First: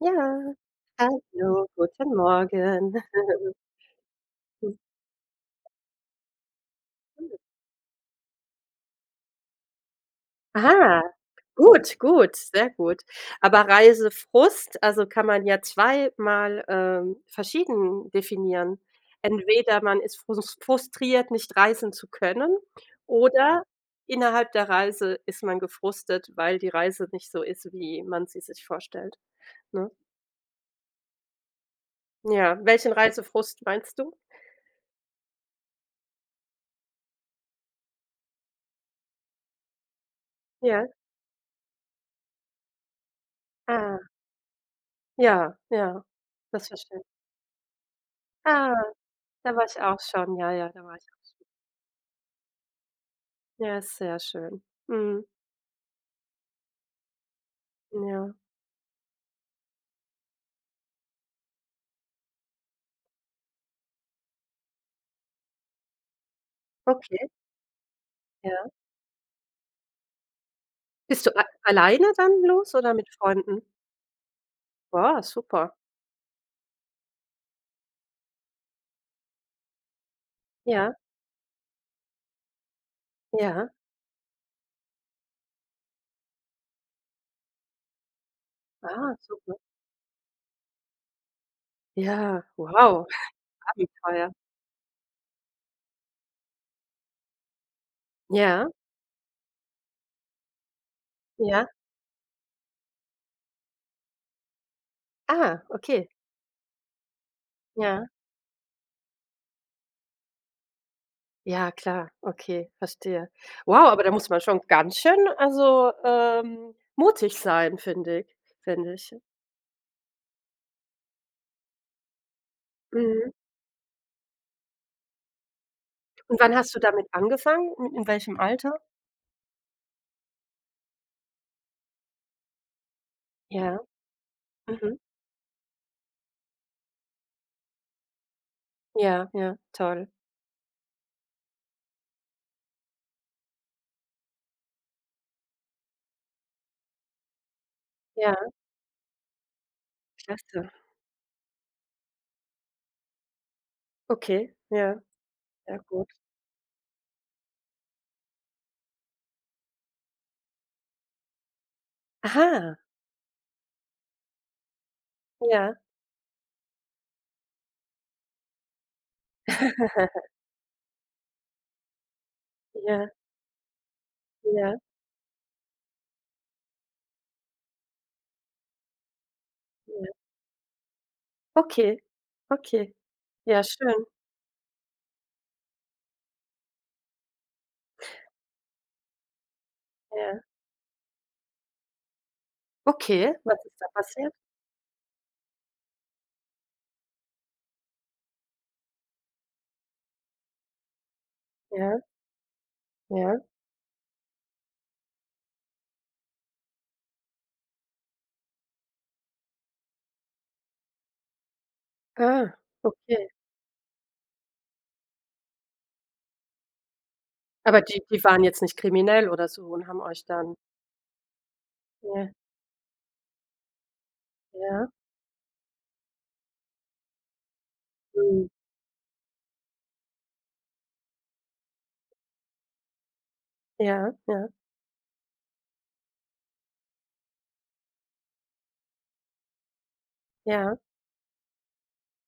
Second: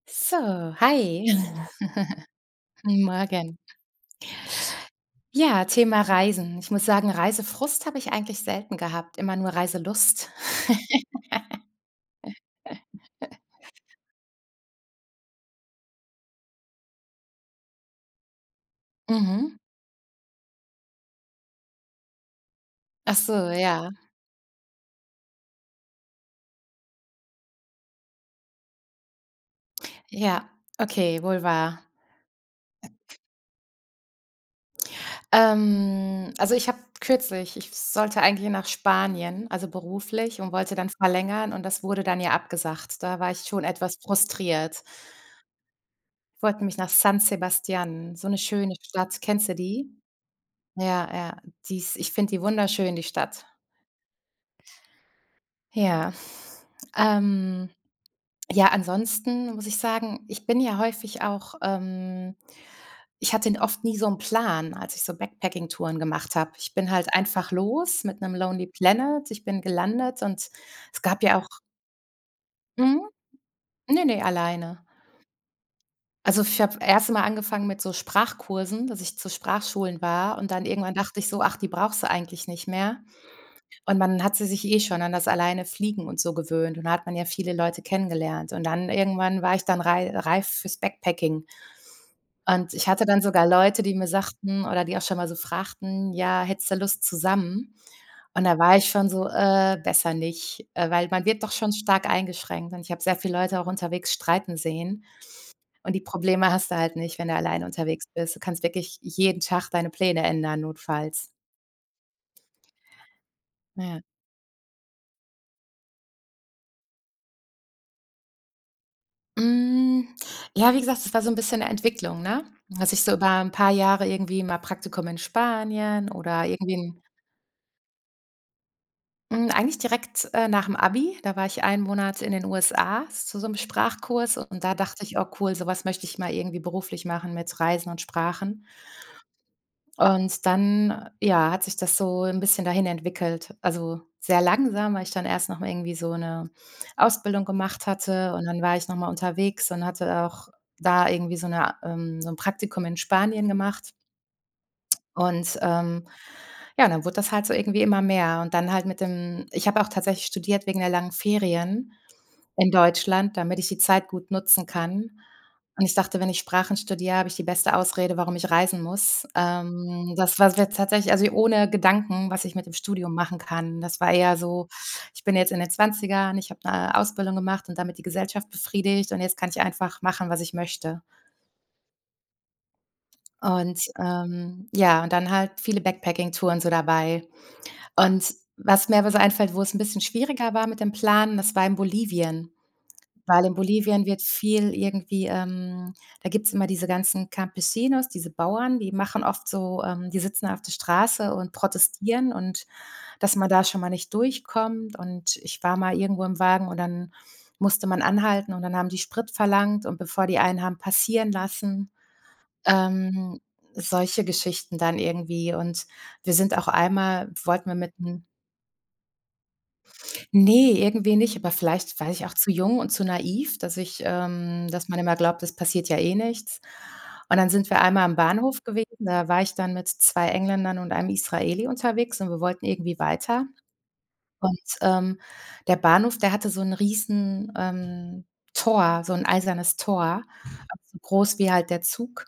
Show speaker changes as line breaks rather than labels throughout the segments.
Ja,
So, hi.
hallo, guten Morgen.
Morgen.
Mhm.
Ja, Thema Reisen. Ich muss sagen,
[unintelligible]
Reisefrust habe ich eigentlich selten gehabt, immer nur Reiselust.
Ah, gut, gut, sehr gut. Aber Reisefrust also kann man ja zweimal ähm, verschieden definieren.
Mhm.
Entweder man ist frus frustriert, nicht reisen zu können
Ach so,
oder
ja.
innerhalb der Reise ist man gefrustet, weil die Reise nicht so ist, wie man sie sich vorstellt, ne?
Ja, okay, wohl wahr.
Ja, welchen
[unintelligible]
Reisefrust meinst du?
Ähm, also ich habe kürzlich ich sollte eigentlich nach Spanien, also beruflich und wollte
Ja.
dann verlängern, und das wurde dann ja abgesagt. Da war ich schon etwas
Ah.
frustriert.
Ja, ja,
Wollte
das
nämlich nach
verstehe ich.
San Sebastian, so 'ne schöne
Ah,
Stadt. Kennst du
da war ich
die?
auch schon. Ja, ja, da war ich
Ja,
auch
ja,
schon.
die ist ich finde die wunderschön, die Stadt.
Ja, ist sehr schön, mhm.
Ja, ähm
N ja.
ja, ansonsten, muss ich sagen ich bin ja häufig auch, ähm ich hatte n oft nie so 'n Plan, als ich so Backpacking-Touren gemacht habe. Ich bin halt
Okay.
einfach los mit 'nem Lonely
Ja.
Planet, ich bin gelandet und es gab
Bist du
ja
a
auch
alleine dann los oder mit
Mhm.
Freunden?
Ne, ne, alleine.
Boah, super.
Also, ich habe erste mal angefangen mit so Sprachkursen, dass ich zu Sprachschulen war. Und dann irgendwann
Ja.
dachte ich so: „Ach, die brauchst du eigentlich nicht mehr.“
Ja.
Und man hatte sich eh schon an das alleine fliegen und so gewöhnt. Und da hat man ja viele Leute kennengelernt. Und dann
Ah,
irgendwann war
super.
ich dann rei reif fürs Backpacking.
Ja,
Und ich hatte
wow,
dann sogar Leute, die mir
Abenteuer.
sagten, oder die auch schon mal so fragten: „Ja, hättest du Lust zusammen?“ Und da
Ja.
war ich schon so: „Äh, besser nicht.“ Äh, weil man wird doch
Ja.
schon stark eingeschränkt, und ich habe sehr viele Leute auch unterwegs streiten sehen,
Ah,
und die
okay.
Probleme hast du halt nicht, wenn du alleine unterwegs
Ja.
bist. Du kannst wirklich jeden Tag deine Pläne ändern, notfalls.
Ja, klar. Okay, verstehe. Wow,
Ja.
aber da muss man schon ganz schön, also, ähm, mutig sein, finde ich finde ich.
Hm, ja, wie gesagt, das war so 'n bisschen 'ne Entwicklung, ne? Dass ich so über
Mhm.
'n paar Jahre irgendwie mal Praktikum in Spanien
Und
oder
wann
irgendwie
hast du
'n
damit angefangen? Mit in welchem Alter?
Hm, eigentlich direkt, äh, nach dem Abi. Da war ich einen Monat in den USA zu so 'nem
Ja.
Sprachkurs. Und da
Mhm.
dachte ich: „Oh cool, sowas möchte ich mal irgendwie beruflich machen mit Reisen und Sprachen.“
Ja, ja, toll.
Und dann, ja, hat sich das so 'n bisschen dahin entwickelt. Also, sehr langsam, weil ich dann erst nochmal irgendwie so 'ne Ausbildung gemacht hatte.
Ja.
Und dann war ich nochmal unterwegs und hatte auch
Klasse.
da irgendwie so 'ne ähm, so 'n Praktikum in Spanien gemacht.
Okay, ja.
Und,
Ja
ähm,
gut.
ja, dann wurde das halt so irgendwie immer mehr und dann halt mit dem ich habe auch tatsächlich studiert wegen der langen Ferien in
Aha.
Deutschland, damit ich die Zeit gut nutzen kann.
Ja.
Und ich dachte, wenn ich Sprachen studiere, habe ich die beste Ausrede, warum ich reisen muss. Ähm, das war's wäre jetzt tatsächlich also hier ohne Gedanken, was ich mit dem
Ja.
Studium machen kann. Das war eher so:
Ja.
Ich bin jetzt in den 20ern, ich habe 'ne Ausbildung gemacht und damit die Gesellschaft befriedigt und jetzt kann ich einfach
Ja.
machen, was ich möchte.
Okay, okay. Ja,
Und,
schön.
ähm, ja, und dann halt viele Backpacking-Touren so dabei. Und was mir einfällt, wo es 'n bisschen
Ja.
schwieriger war mit dem Plan, das war in Bolivien.
Okay,
Weil in
was ist da
Bolivien wird
passiert?
viel irgendwie, ähm da gibt's immer diese ganzen Campesinos, diese Bauern, die machen oft so, ähm die sitzen auf der Straße und
Ja.
protestieren und, dass
Ja.
man da schon mal nicht durchkommt und ich war mal irgendwo im Wagen und dann musste man anhalten und dann haben die Sprit verlangt und bevor die einen haben passieren lassen,
Ah, okay.
ähm, solche Geschichten dann irgendwie. Und wir sind auch einmal wollten wir
Aber
mit
die, die
einem
waren jetzt nicht kriminell oder so und haben euch dann
ne, irgendwie nicht, aber vielleicht war ich
ja.
auch zu jung und zu naiv, dass ich, ähm dass
Ja.
man immer glaubt, das passiert ja eh nichts. Und dann sind wir einmal am
Hm.
Bahnhof gewesen, da war ich dann mit 2 Engländern und einem Israeli unterwegs und wir wollten irgendwie weiter.
Ja, ja.
Und, ähm, der Bahnhof, der hatte so 'n Riesen, ähm, Tor, so 'n eisernes Tor,
Ja.
so groß wie halt der Zug.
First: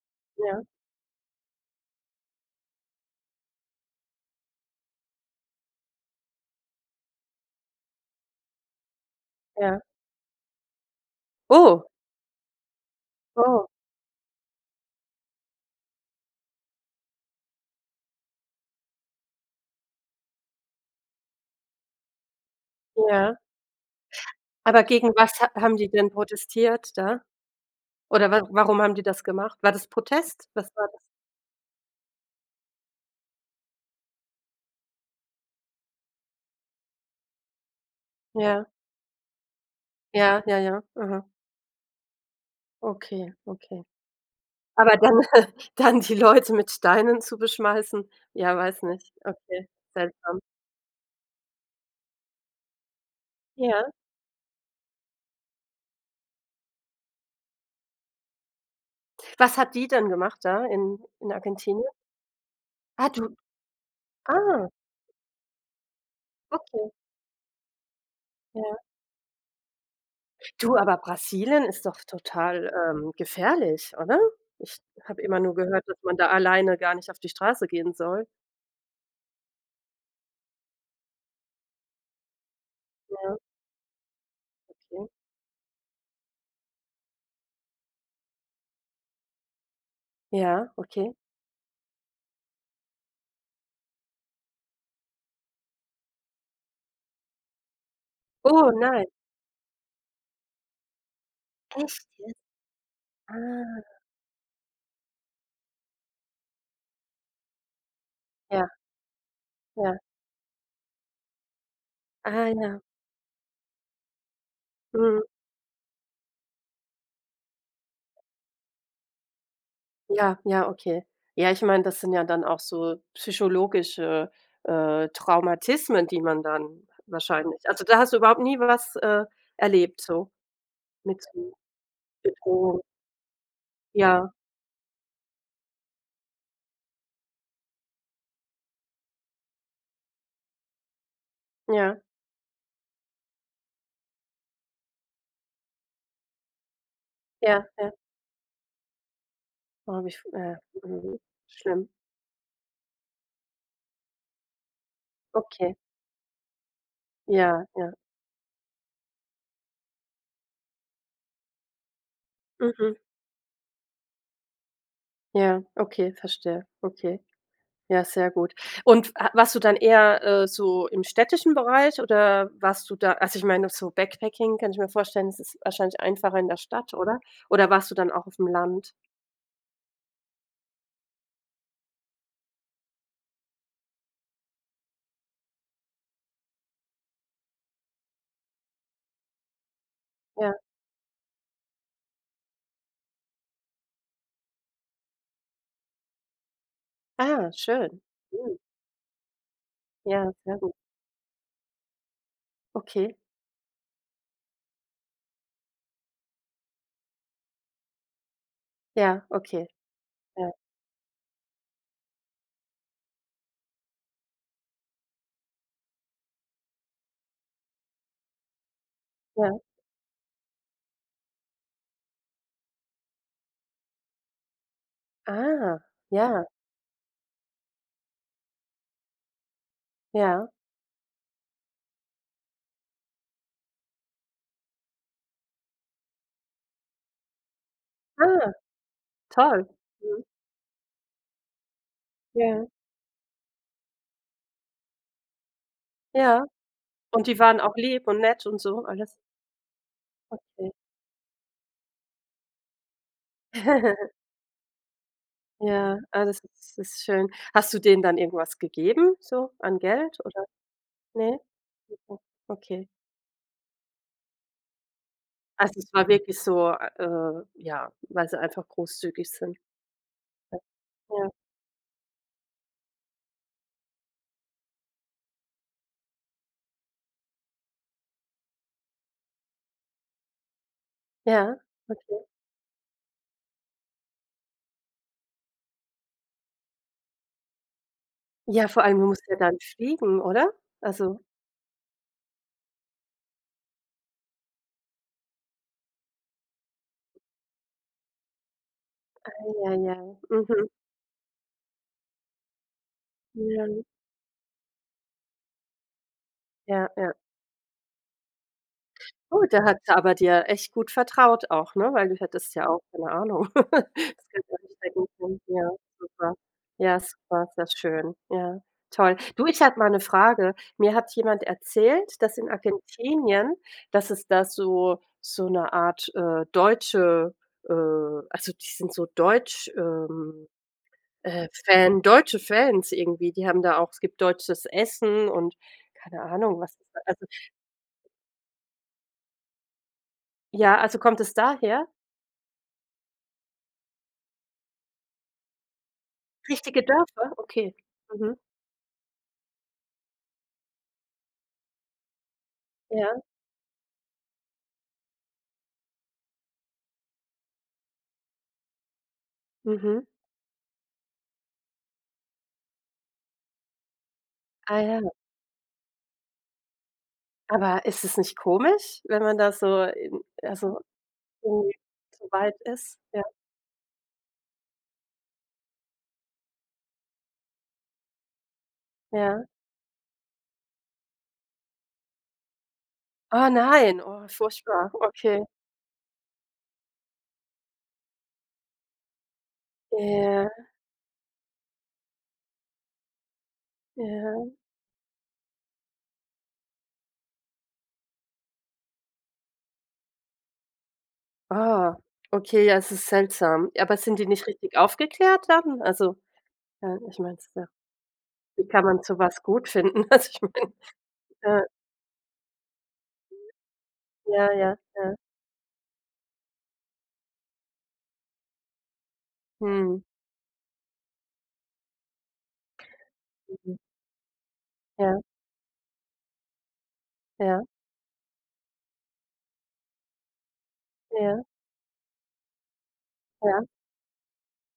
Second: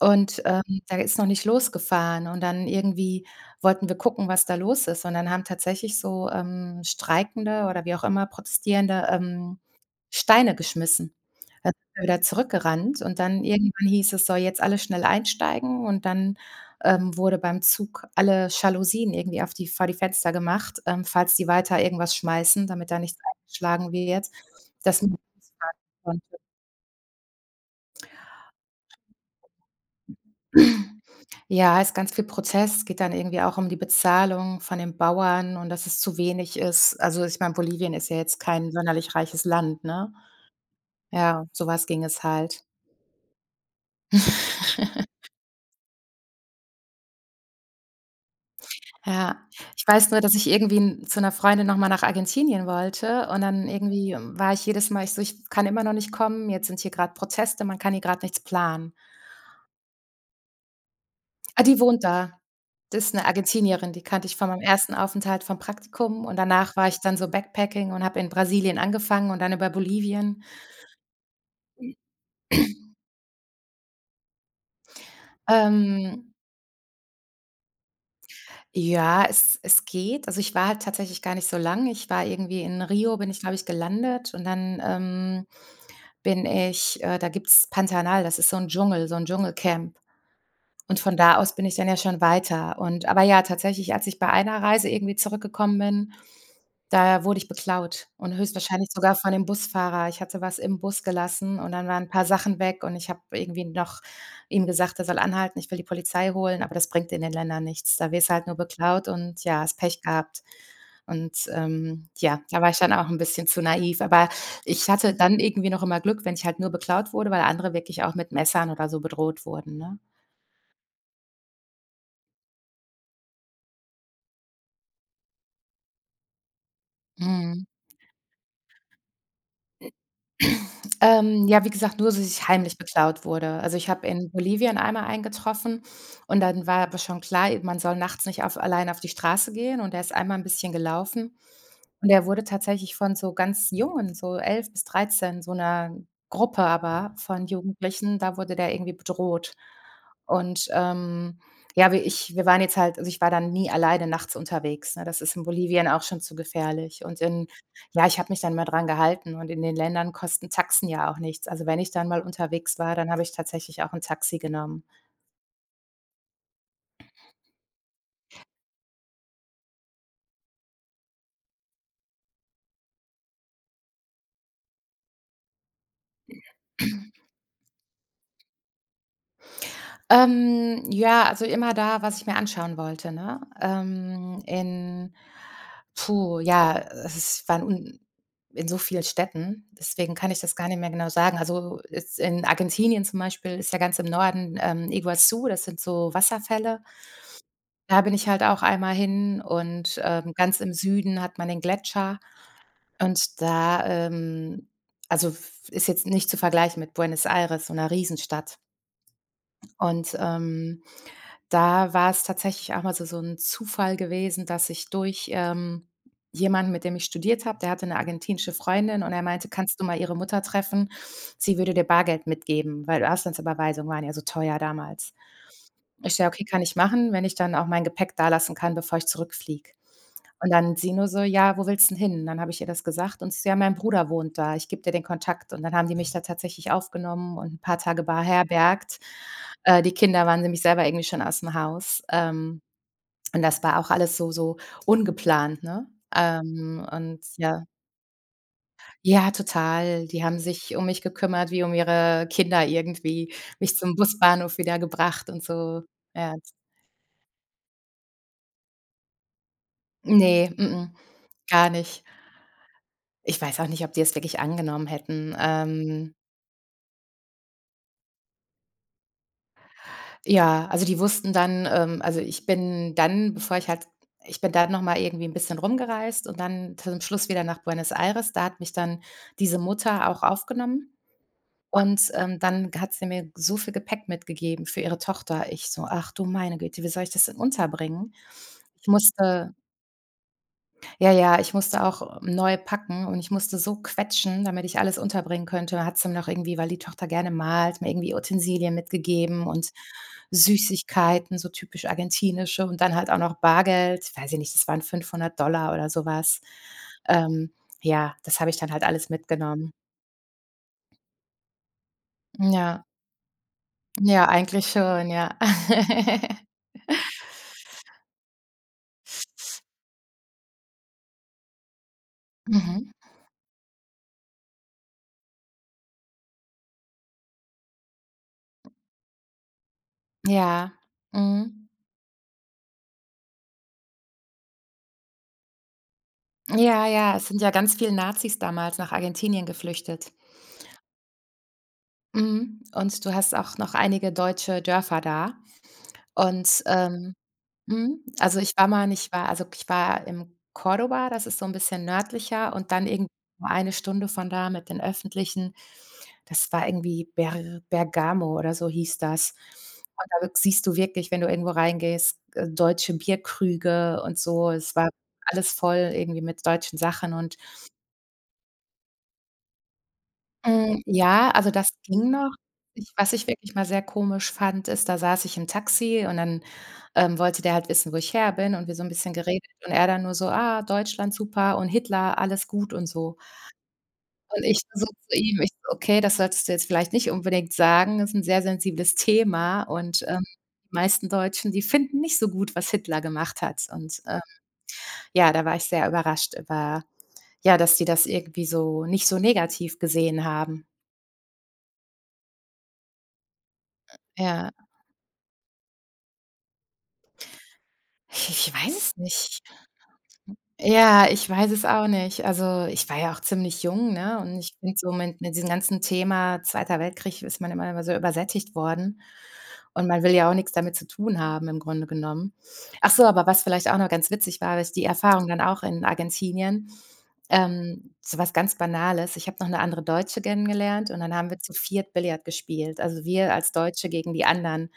Und, ähm,
Ja.
der ist noch nicht losgefahren. Und dann irgendwie wollten wir gucken, was da los ist. Und dann haben tatsächlich so, ähm, streikende oder wie auch immer Protestierende, ähm,
Ja.
Steine geschmissen. Da
Oh.
sind wir wieder zurück gerannt. Und dann
Oh.
irgendwann hieß es: „so jetzt alles schnell einsteigen." Und dann, ähm, wurde beim Zug alle Jalousien irgendwie auf die vor die Fenster gemacht, ähm, falls die weiter irgendwas schmeißen, damit da nichts
Ja.
eingeschlagen wird,
Aber
dass
gegen was ha haben die denn
[unintelligible]
protestiert da? Oder wa warum haben die das gemacht? War das Protest? Was war das?
Ja, ist ganz viel Prozess. Es geht dann irgendwie auch um die Bezahlung von den Bauern und dass es zu wenig ist. Also, ich meine, Bolivien ist ja jetzt
Ja.
kein sonderlich reiches Land, ne?
Ja, ja, ja, aha.
Ja, so was ging es halt.
Okay, okay. Aber dann dann die Leute mit Steinen zu beschmeißen. Ja, weiß nicht,
Ja,
okay,
ich weiß nur, dass
seltsam.
ich irgendwie 'n zu 'ner Freundin nochmal nach Argentinien wollte und dann
Ja.
irgendwie war ich jedes Mal ich so: „Ich f kann immer noch nicht kommen, jetzt sind hier grad Proteste, man kann hier grad nichts planen.“
Was hat die denn gemacht da in in
Ah, die
Argentinien?
wohnt da. Das
Ah
ist 'ne
du
Argentinierin. Die kannte ich von meinem
ah.
ersten Aufenthalt vom Praktikum. Und danach war
Okay.
ich dann so backpacking und habe in Brasilien
Ja.
angefangen und dann über Bolivien.
Du aber Brasilien ist doch total, ähm, gefährlich, oder? Ich habe immer nur gehört, dass man
Ähm
da alleine gar nicht auf die Straße gehen soll.
Ja, es es geht. Also, ich war halt tatsächlich gar nicht so lange. Ich war irgendwie in Rio, bin
Ja.
ich, glaube ich, gelandet und dann,
Okay.
ähm, bin ich, äh da gibt's Pantanal, das ist so 'n Dschungel, so 'n Dschungelcamp.
Ja,
Und
okay.
von da aus bin ich dann ja schon weiter. Und aber ja, tatsächlich, als ich bei einer Reise irgendwie zurückgekommen bin, da wurde ich beklaut und
Oh
höchstwahrscheinlich
nein.
sogar von dem Busfahrer. Ich hatte was im Bus gelassen und dann waren
Echt
'n paar
jetzt?
Sachen weg und ich habe irgendwie
Ah.
noch ihm gesagt, er soll anhalten, ich will die Polizei holen, aber das bringt in den Ländern nichts. Da wirst halt nur
Ja.
beklaut und ja, hast
Ja.
Pech gehabt. Und, ähm, ja,
Ah
da war ich
ja.
dann auch 'n bisschen zu naiv, aber ich hatte
Mhm.
dann irgendwie noch immer Glück, wenn ich halt nur beklaut wurde, weil andere wirklich auch mit Messern oder so bedroht wurden, ne?
Ja, ja, okay. Ja, ich meine, das sind ja dann auch so psychologische, äh, Traumata, die man dann wahrscheinlich
Mhm.
also, da hast du überhaupt nie was, äh, erlebt so, nix
Ähm
[unintelligible]
Ja, wie gesagt, nur dass ich heimlich
Bedrohung.
beklaut wurde. Also, ich habe in
Ja.
Bolivien einmal einen getroffen. Und dann war aber schon klar, e man soll nachts nicht auf alleine auf die Straße gehen. Und der ist einmal 'n bisschen gelaufen.
Ja.
Und der wurde tatsächlich von so ganz jungen, so 11 bis 13, so 'ner Gruppe, aber von
Ja, ja.
Jugendlichen, da wurde der irgendwie bedroht.
Oh, wie f äh,
Und,
mhm.
ähm,
Schlimm.
ja, wir ich wir waren jetzt halt also, ich war da nie alleine nachts unterwegs, ne? Das ist in
Okay.
Bolivien auch schon zu gefährlich. Und in
Ja, ja.
ja, ich habe mich dann mal dran gehalten und in den Ländern kosten Taxen ja auch nichts. Also, wenn ich dann mal unterwegs war,
Mhm.
dann habe ich tatsächlich auch 'n Taxi genommen.
Ja, okay, verstehe. Okay. Ja, sehr gut. Und f a warst du dann eher, äh, so im städtischen Bereich oder warst du da also ich meine, so Backpacking, kann ich mir vorstellen, das ist wahrscheinlich einfacher in der Stadt, oder? Oder warst du dann auch aufm Land?
Ähm, ja, also immer da, was ich mir anschauen wollte, ne? Ähm, in puh, ja, äh, s ich war un in so vielen Städten, deswegen kann ich das
Ja.
gar nicht mehr genau sagen. Also, jetzt in Argentinien zum Beispiel ist ja ganz im Norden, ähm, Iguazú, das sind so Wasserfälle.
Ah, schön!
Da bin ich halt
Mhm.
auch einmal hin und,
Ja,
ähm,
sehr
ganz im
gut.
Süden hat man 'nen Gletscher.
Okay.
Und da, ähm, also f f ist jetzt nicht zu vergleichen mit Buenos Aires, so 'ner Riesenstadt.
Ja, okay.
Und,
Ja.
ähm, da war es tatsächlich auch mal so so 'n Zufall gewesen, dass ich durch, ähm, jemanden, mit dem ich studiert habe, der hatte 'ne argentinische Freundin, und er meinte:
Ja.
„Kannst du mal ihre Mutter treffen? Sie würde dir Bargeld mitgeben.“ Weil Auslandsüberweisungen waren ja so teuer damals.
Ah,
Ich: „Ja, okay,
ja.
kann ich machen, wenn ich dann auch mein Gepäck dalassen kann, bevor ich zurückfliege.“
Ja.
Und dann sie nur so: „Ja, wo willst du denn hin?“ Dann habe ich ihr das gesagt und sie so: „Ja, mein Bruder wohnt da, ich gebe dir den Kontakt.“ Und dann haben die mich da tatsächlich aufgenommen und 'n paar Tage
Ah!
beherbergt.
Toll!
Äh, die
Mhm.
Kinder waren nämlich selber irgendwie schon ausm Haus. Ähm,
Ja.
und das war auch alles so so ungeplant, ne?
Ja.
Ähm, und,
Und die waren
ja
auch lieb und nett und so alles?
Ja, total. Die haben
Okay.
sich um mich gekümmert, wie um ihre Kinder irgendwie, mich zum Busbahnhof wieder gebracht und so,
Ja, ah,
ja.
das ist das ist schön. Hast du denen dann irgendwo was gegeben, so an Geld, oder?
Ne, mh mh.
Ne?,
Gar nicht.
[unintelligible] okay.
Ich weiß auch nicht, ob die das wirklich angenommen hätten.
Also, es war
Ähm
wirklich so, a äh, ja, weil sie einfach großzügig sind.
Ja. Also, die
Ja.
wussten dann ähm, also, ich bin dann, bevor ich halt ich bin dann noch mal irgendwie 'n bisschen rumgereist. Und dann zu dem Schluss wieder nach Buenos Aires. Da hat mich dann diese Mutter auch aufgenommen.
Ja,
Und,
okay.
ähm, dann g hat sie mir so viel Gepäck mitgegeben für ihre Tochter. Ich so: „Ach, du meine Güte! Wie soll ich das denn unterbringen?“
Ja, vor
Ich
allem, du musst ja
musste
dann fliegen, oder?
Ja,
Also
ja, ich musste auch neu packen. Und ich musste so quetschen, damit ich alles unterbringen könnte. Hat sie noch irgendwie, weil die Tochter gerne malt, mir irgendwie Utensilien mitgegeben und
Eieiei. Mhm.
Süßigkeiten, so typisch argentinische. Und dann halt auch noch
[unintelligible]
Bargeld. Weiß ich nicht, das waren 500 $ oder sowas.
Ja, ja.
Ähm, ja, das habe ich dann halt alles
Oh, da
mitgenommen.
hat sie aber dir echt gut vertraut auch, ne, weil du hättest ja auch-
Ja.
keine Ahnung-
Ja,
das Geld
eigentlich
einstecken
schon, ja.
können. Ja, super. Ja, super, sehr schön. Ja. Toll. Du, ich habe mal 'ne Frage. Mir hat jemand erzählt, dass in
Mhm.
Argentinien dass es da so so 'ne Art, äh, deutsche, äh also die sind so deutsch, ähm,
Ja.
äh,
Mhm.
Fan, deutsche Fans irgendwie. Die haben da auch es gibt deutsches Essen und, keine Ahnung, was es
Ja,
da,
ja,
also
es sind ja ganz viel Nazis damals nach Argentinien geflüchtet.
Ja, also kommt das daher?
Mhm. Und du hast auch noch einige deutsche Dörfer da. Und,
Richtige
ähm
Dörfer? Okay.
Mhm.
Mhm.
Also, ich war mal und ich war also, ich war im Córdoba. Das ist so 'n bisschen nördlicher und dann irgend
Ja.
1 Stunde von da mit den Öffentlichen. Das war irgendwie Ber Bergamo, oder so hieß das. Und
Mhm.
da [unintelligible] siehst du wirklich- wenn du irgendwo reingehst- g äh, deutsche Bierkrüge und so. Es
Ah
war
ja, hu.
alles voll irgendwie mit deutschen Sachen, und
Aber ist das nicht komisch, wenn man da so in also
Hm, ja. Also, das
irgendwie
ging
so
noch.
weit
Ich
ist?
was
Ja.
ich wirklich mal sehr komisch fand, ist, da saß ich im Taxi und dann, ähm, wollte der halt wissen, wo ich her bin, und wir so 'n bisschen
Ja.
geredet und er dann nur so: „Ah, Deutschland super und Hitler alles gut,“ und so.
Oh nein! Oh,
Und ich nur so
furchtbar.
zu ihm
Okay.
ich so: „Okay, das solltest du jetzt vielleicht nicht unbedingt sagen, ist 'n sehr sensibles Thema. Und, ähm,
Ja.
meisten Deutschen, die finden nicht so gut, was Hitler gemacht hat.“ Und, ähm,
Ja.
ja, da war ich sehr überrascht über ja, dass sie das irgendwie so nicht so negativ gesehen haben.
Ah. Okay, ja, es ist seltsam. Aber sind die nicht
Ja.
richtig aufgeklärt dann? Also, äh, ich meine es, ja.
Ich ich
Wie
weiß
kann
es
man
nicht.
sowas gut finden? Also ich meine,
Ja. Ich weiß es
äh
auch nicht. Also, ich war ja auch ziemlich jung, ne? Und
Ja,
ich finde
ja,
so
ja.
mit mit diesem ganzen Thema „Zweiter Weltkrieg“ ist man immer immer so übersättigt worden. Und man
Mhm.
will ja auch nix damit zu tun haben, im Grunde genommen. Ach so, aber was vielleicht
Mhm.
auch noch ganz witzig war, habe ich die
Ja.
Erfahrung dann auch in Argentinien,
Ja.
ähm, so was ganz Banales. Ich habe noch 'ne andere Deutsche kennengelernt. Und dann haben wir
Ja.
zu 4 Billiard gespielt. Also, wir als
Ja.
Deutsche gegen die anderen.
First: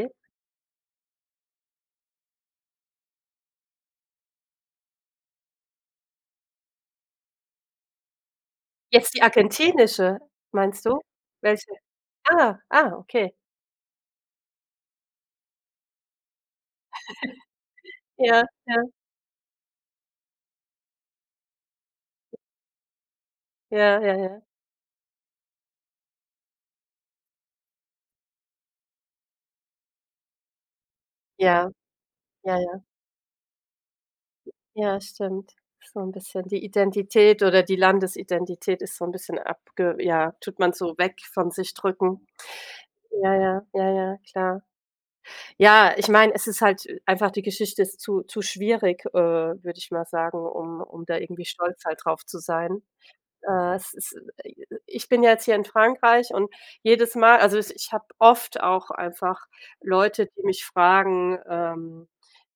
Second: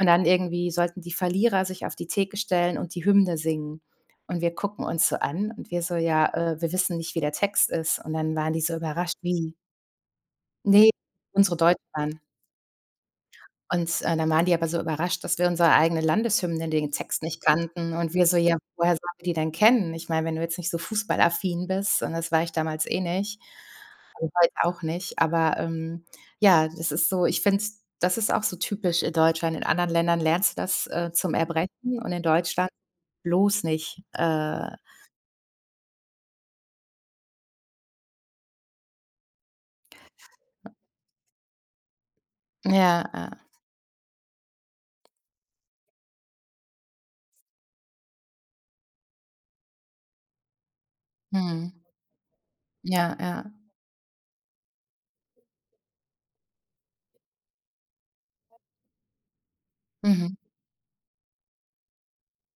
Und dann irgendwie sollten die Verlierer sich auf die Theke stellen und die Hymne singen. Und wir gucken uns so an. Und wir so: „Ja, äh, wir wissen nicht, wie der Text ist." Und dann waren die so
Jetzt
überrascht.
die
Wie
argentinische, meinst
ne,
du?
unsere
Welche?
deutsche dann.
Ah, ah, okay.
Und, äh, dann waren die aber so überrascht, dass wir unsere eigene Landeshymne den Text nicht kannten. Und wir so:
Ja,
„Ja,
ja.
woher sollen wir die denn kennen?" Ich meine, wenn du jetzt nicht so fußballaffin bist, und das war ich damals eh nicht.
Ja, ja,
Und
ja.
heute auch nicht. Aber, ähm, ja, das ist so. Ich finde es das ist auch so typisch, äh, in Deutschland. In anderen Ländern lernst du das, äh, zum
Ja.
Erbrechen und in
Ja,
Deutschland
ja.
bloß nicht, äh.
Ja, stimmt. So 'n bisschen die Identität oder die Landesidentität ist so 'n bisschen abge ja, tut man so weg von sich drücken.
Ja,
Ja,
ja.
ja, ja, ja, klar. Ja, ich meine, es ist halt äh, einfach die Geschichte ist zu zu schwierig, äh, würde ich mal sagen, um um da irgendwie
Mhm.
stolz halt drauf zu sein.
Ja, ja.
Äh, es ist i i ich bin ja jetzt hier in Frankreich und jedes Mal also ich ich habe oft auch einfach Leute,
Mhm.
die mich fragen, ähm,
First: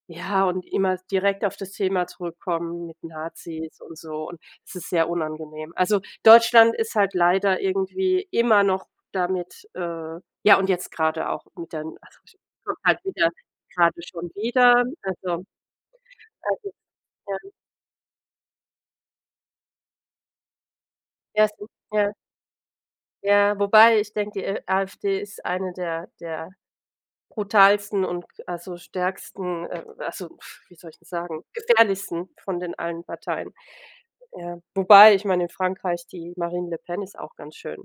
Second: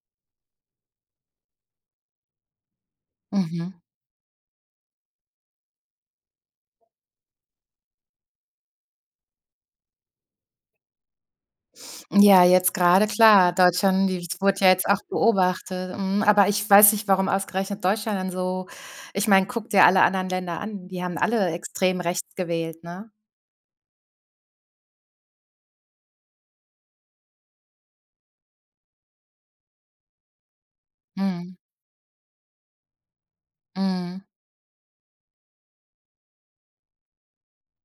ja, und immer direkt auf das Thema zurückkommen mit
Mhm.
Nazis und so und es ist sehr unangenehm. Also, Deutschland ist halt leider irgendwie immer noch damit äh, ja und jetzt gerade auch mit den also ich
Ja, jetzt
kommt halt
gerade
wieder
klar.
gerade
Deutschland, die
schon
s wurde ja
wieder,
jetzt auch
also
beobachtet, mhm. Aber
es
ich
ist
weiß nicht, warum
ja.
ausgerechnet Deutschland dann so Ich meine, gucke dir alle anderen Länder an, die haben
Ja,
alle
sup
extrem
ja.
rechts gewählt, ne?
Ja, wobei ich denke: Äh, AfD ist eine der der brutalsten und ge also stärksten, äh, also wie soll ich das sagen,
Mhm.
gefährlichsten von den allen Parteien,
Mhm.
ja. Wobei, ich meine, in Frankreich die Marine Le Pen ist auch ganz schön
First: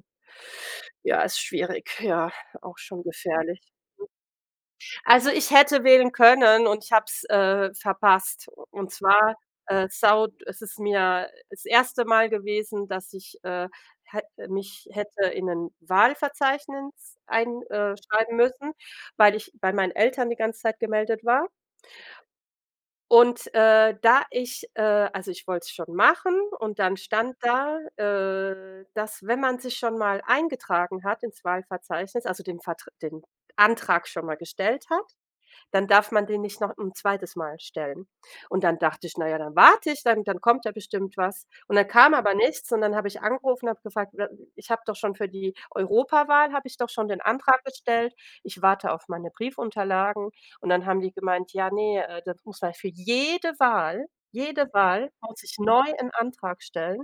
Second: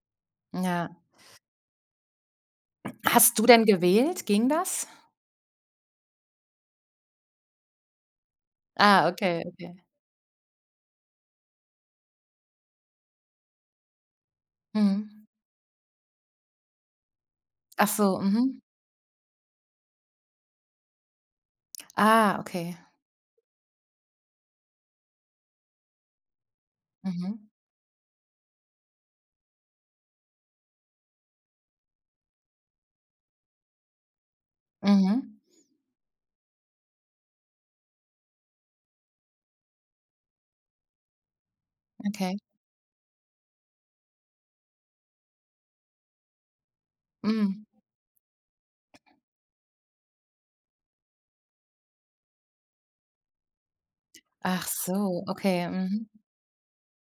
Ja.
Ja, ist schwierig, ja, auch schon
Hast du
gefährlich.
denn gewählt, ging das?
[unintelligible] Also, ich hätte wählen können und ich habe es, äh, verpasst. U und
Ah,
zwar,
okay, okay.
äh, saud es ist mir, äh, das 1. Mal gewesen, dass ich, äh, hätte mich
Mhm.
hätte in 'nen Wahlverzeichnis ein,
Ach
äh,
so,
schreiben
mhm.
müssen, weil ich bei meinen Eltern die ganze Zeit gemeldet war
Ah, okay.
und, äh, da ich, äh also, ich wollte es schon machen und dann stand
Mhm.
da, äh, dass, wenn man sich schon mal eingetragen hat, ins Wahlverzeichnis, also den Vertr den Antrag schon mal gestellt hat,
Mhm.
dann darf man den nicht noch 'n 2. Mal stellen. Und dann dachte ich, na ja, dann warte ich, dann dann kommt ja bestimmt was. Und dann kam aber
Okay.
nichts, und dann habe ich angerufen und habe gefragt, we „Äh, ich habe doch schon für die Europawahl habe ich doch schon den
Hm.
Antrag gestellt, ich warte auf meine Briefunterlagen“ und dann haben die gemeint: „Ja, ne, äh, das muss für jede Wahl
Ach
jede Wahl
so,
muss ich
okay.
neu
Mhm.
'n Antrag stellen."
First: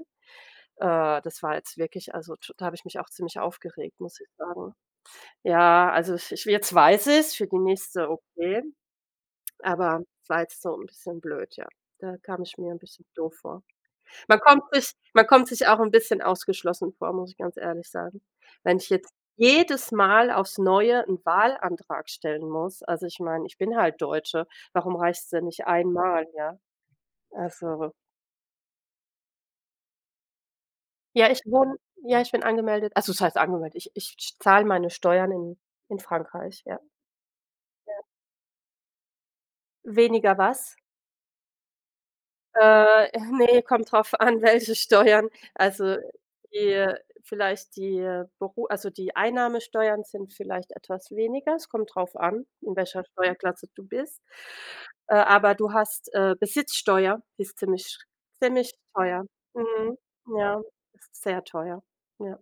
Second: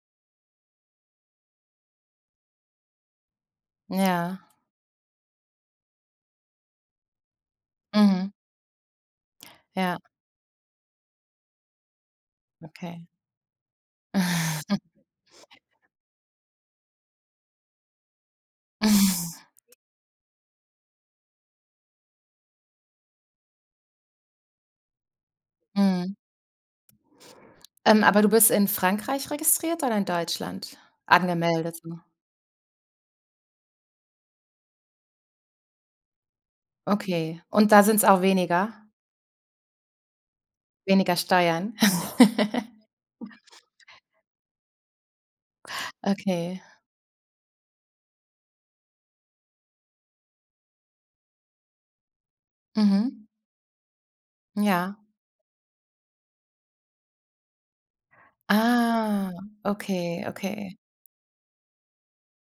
Äh, das war jetzt wirklich also t da habe ich mich auch ziemlich aufgeregt, muss ich
Ja.
sagen. Ja, also i ich wi jetzt weiß ich es, für die nächste,
Mhm.
okay,
Ja.
aber es war jetzt so 'n bisschen blöd, ja. Da kam ich mir 'n bisschen
Okay.
doof vor. Man kommt sich man kommt sich auch 'n bisschen ausgeschlossen vor, muss ich ganz ehrlich sagen. Wenn ich jetzt jedes Mal aufs Neue 'n Wahlantrag stellen muss, also ich meine, ich bin halt Deutsche, warum reicht's denn nicht
Mhm.
einmal, ja? Also.
Ähm, aber du bist in Frankreich registriert oder in Deutschland
Ja, ich
angemeldet,
wohne
so?
ja, ich bin angemeldet, also was heißt angemeldet. Ich ich scht zahle meine Steuern in in Frankreich, ja.
Okay. Und da
Ja.
sind's auch weniger?
Weniger was?
Weniger Steuern?
Äh, äh, ne, kommt darauf an, welche Steuern. Also, äh, die,
Okay.
äh, vielleicht die, äh, Beru also die Einnahmesteuern sind vielleicht etwas weniger. Es kommt drauf an, in welcher
Mhm.
Steuerklasse du bist.
Ja.
Äh, aber du hast, äh, Besitzsteuer, ist ziemlich schr ziemlich teuer.
Ah,
Mhm,
okay,
ja,
okay.
s sehr teuer, ja.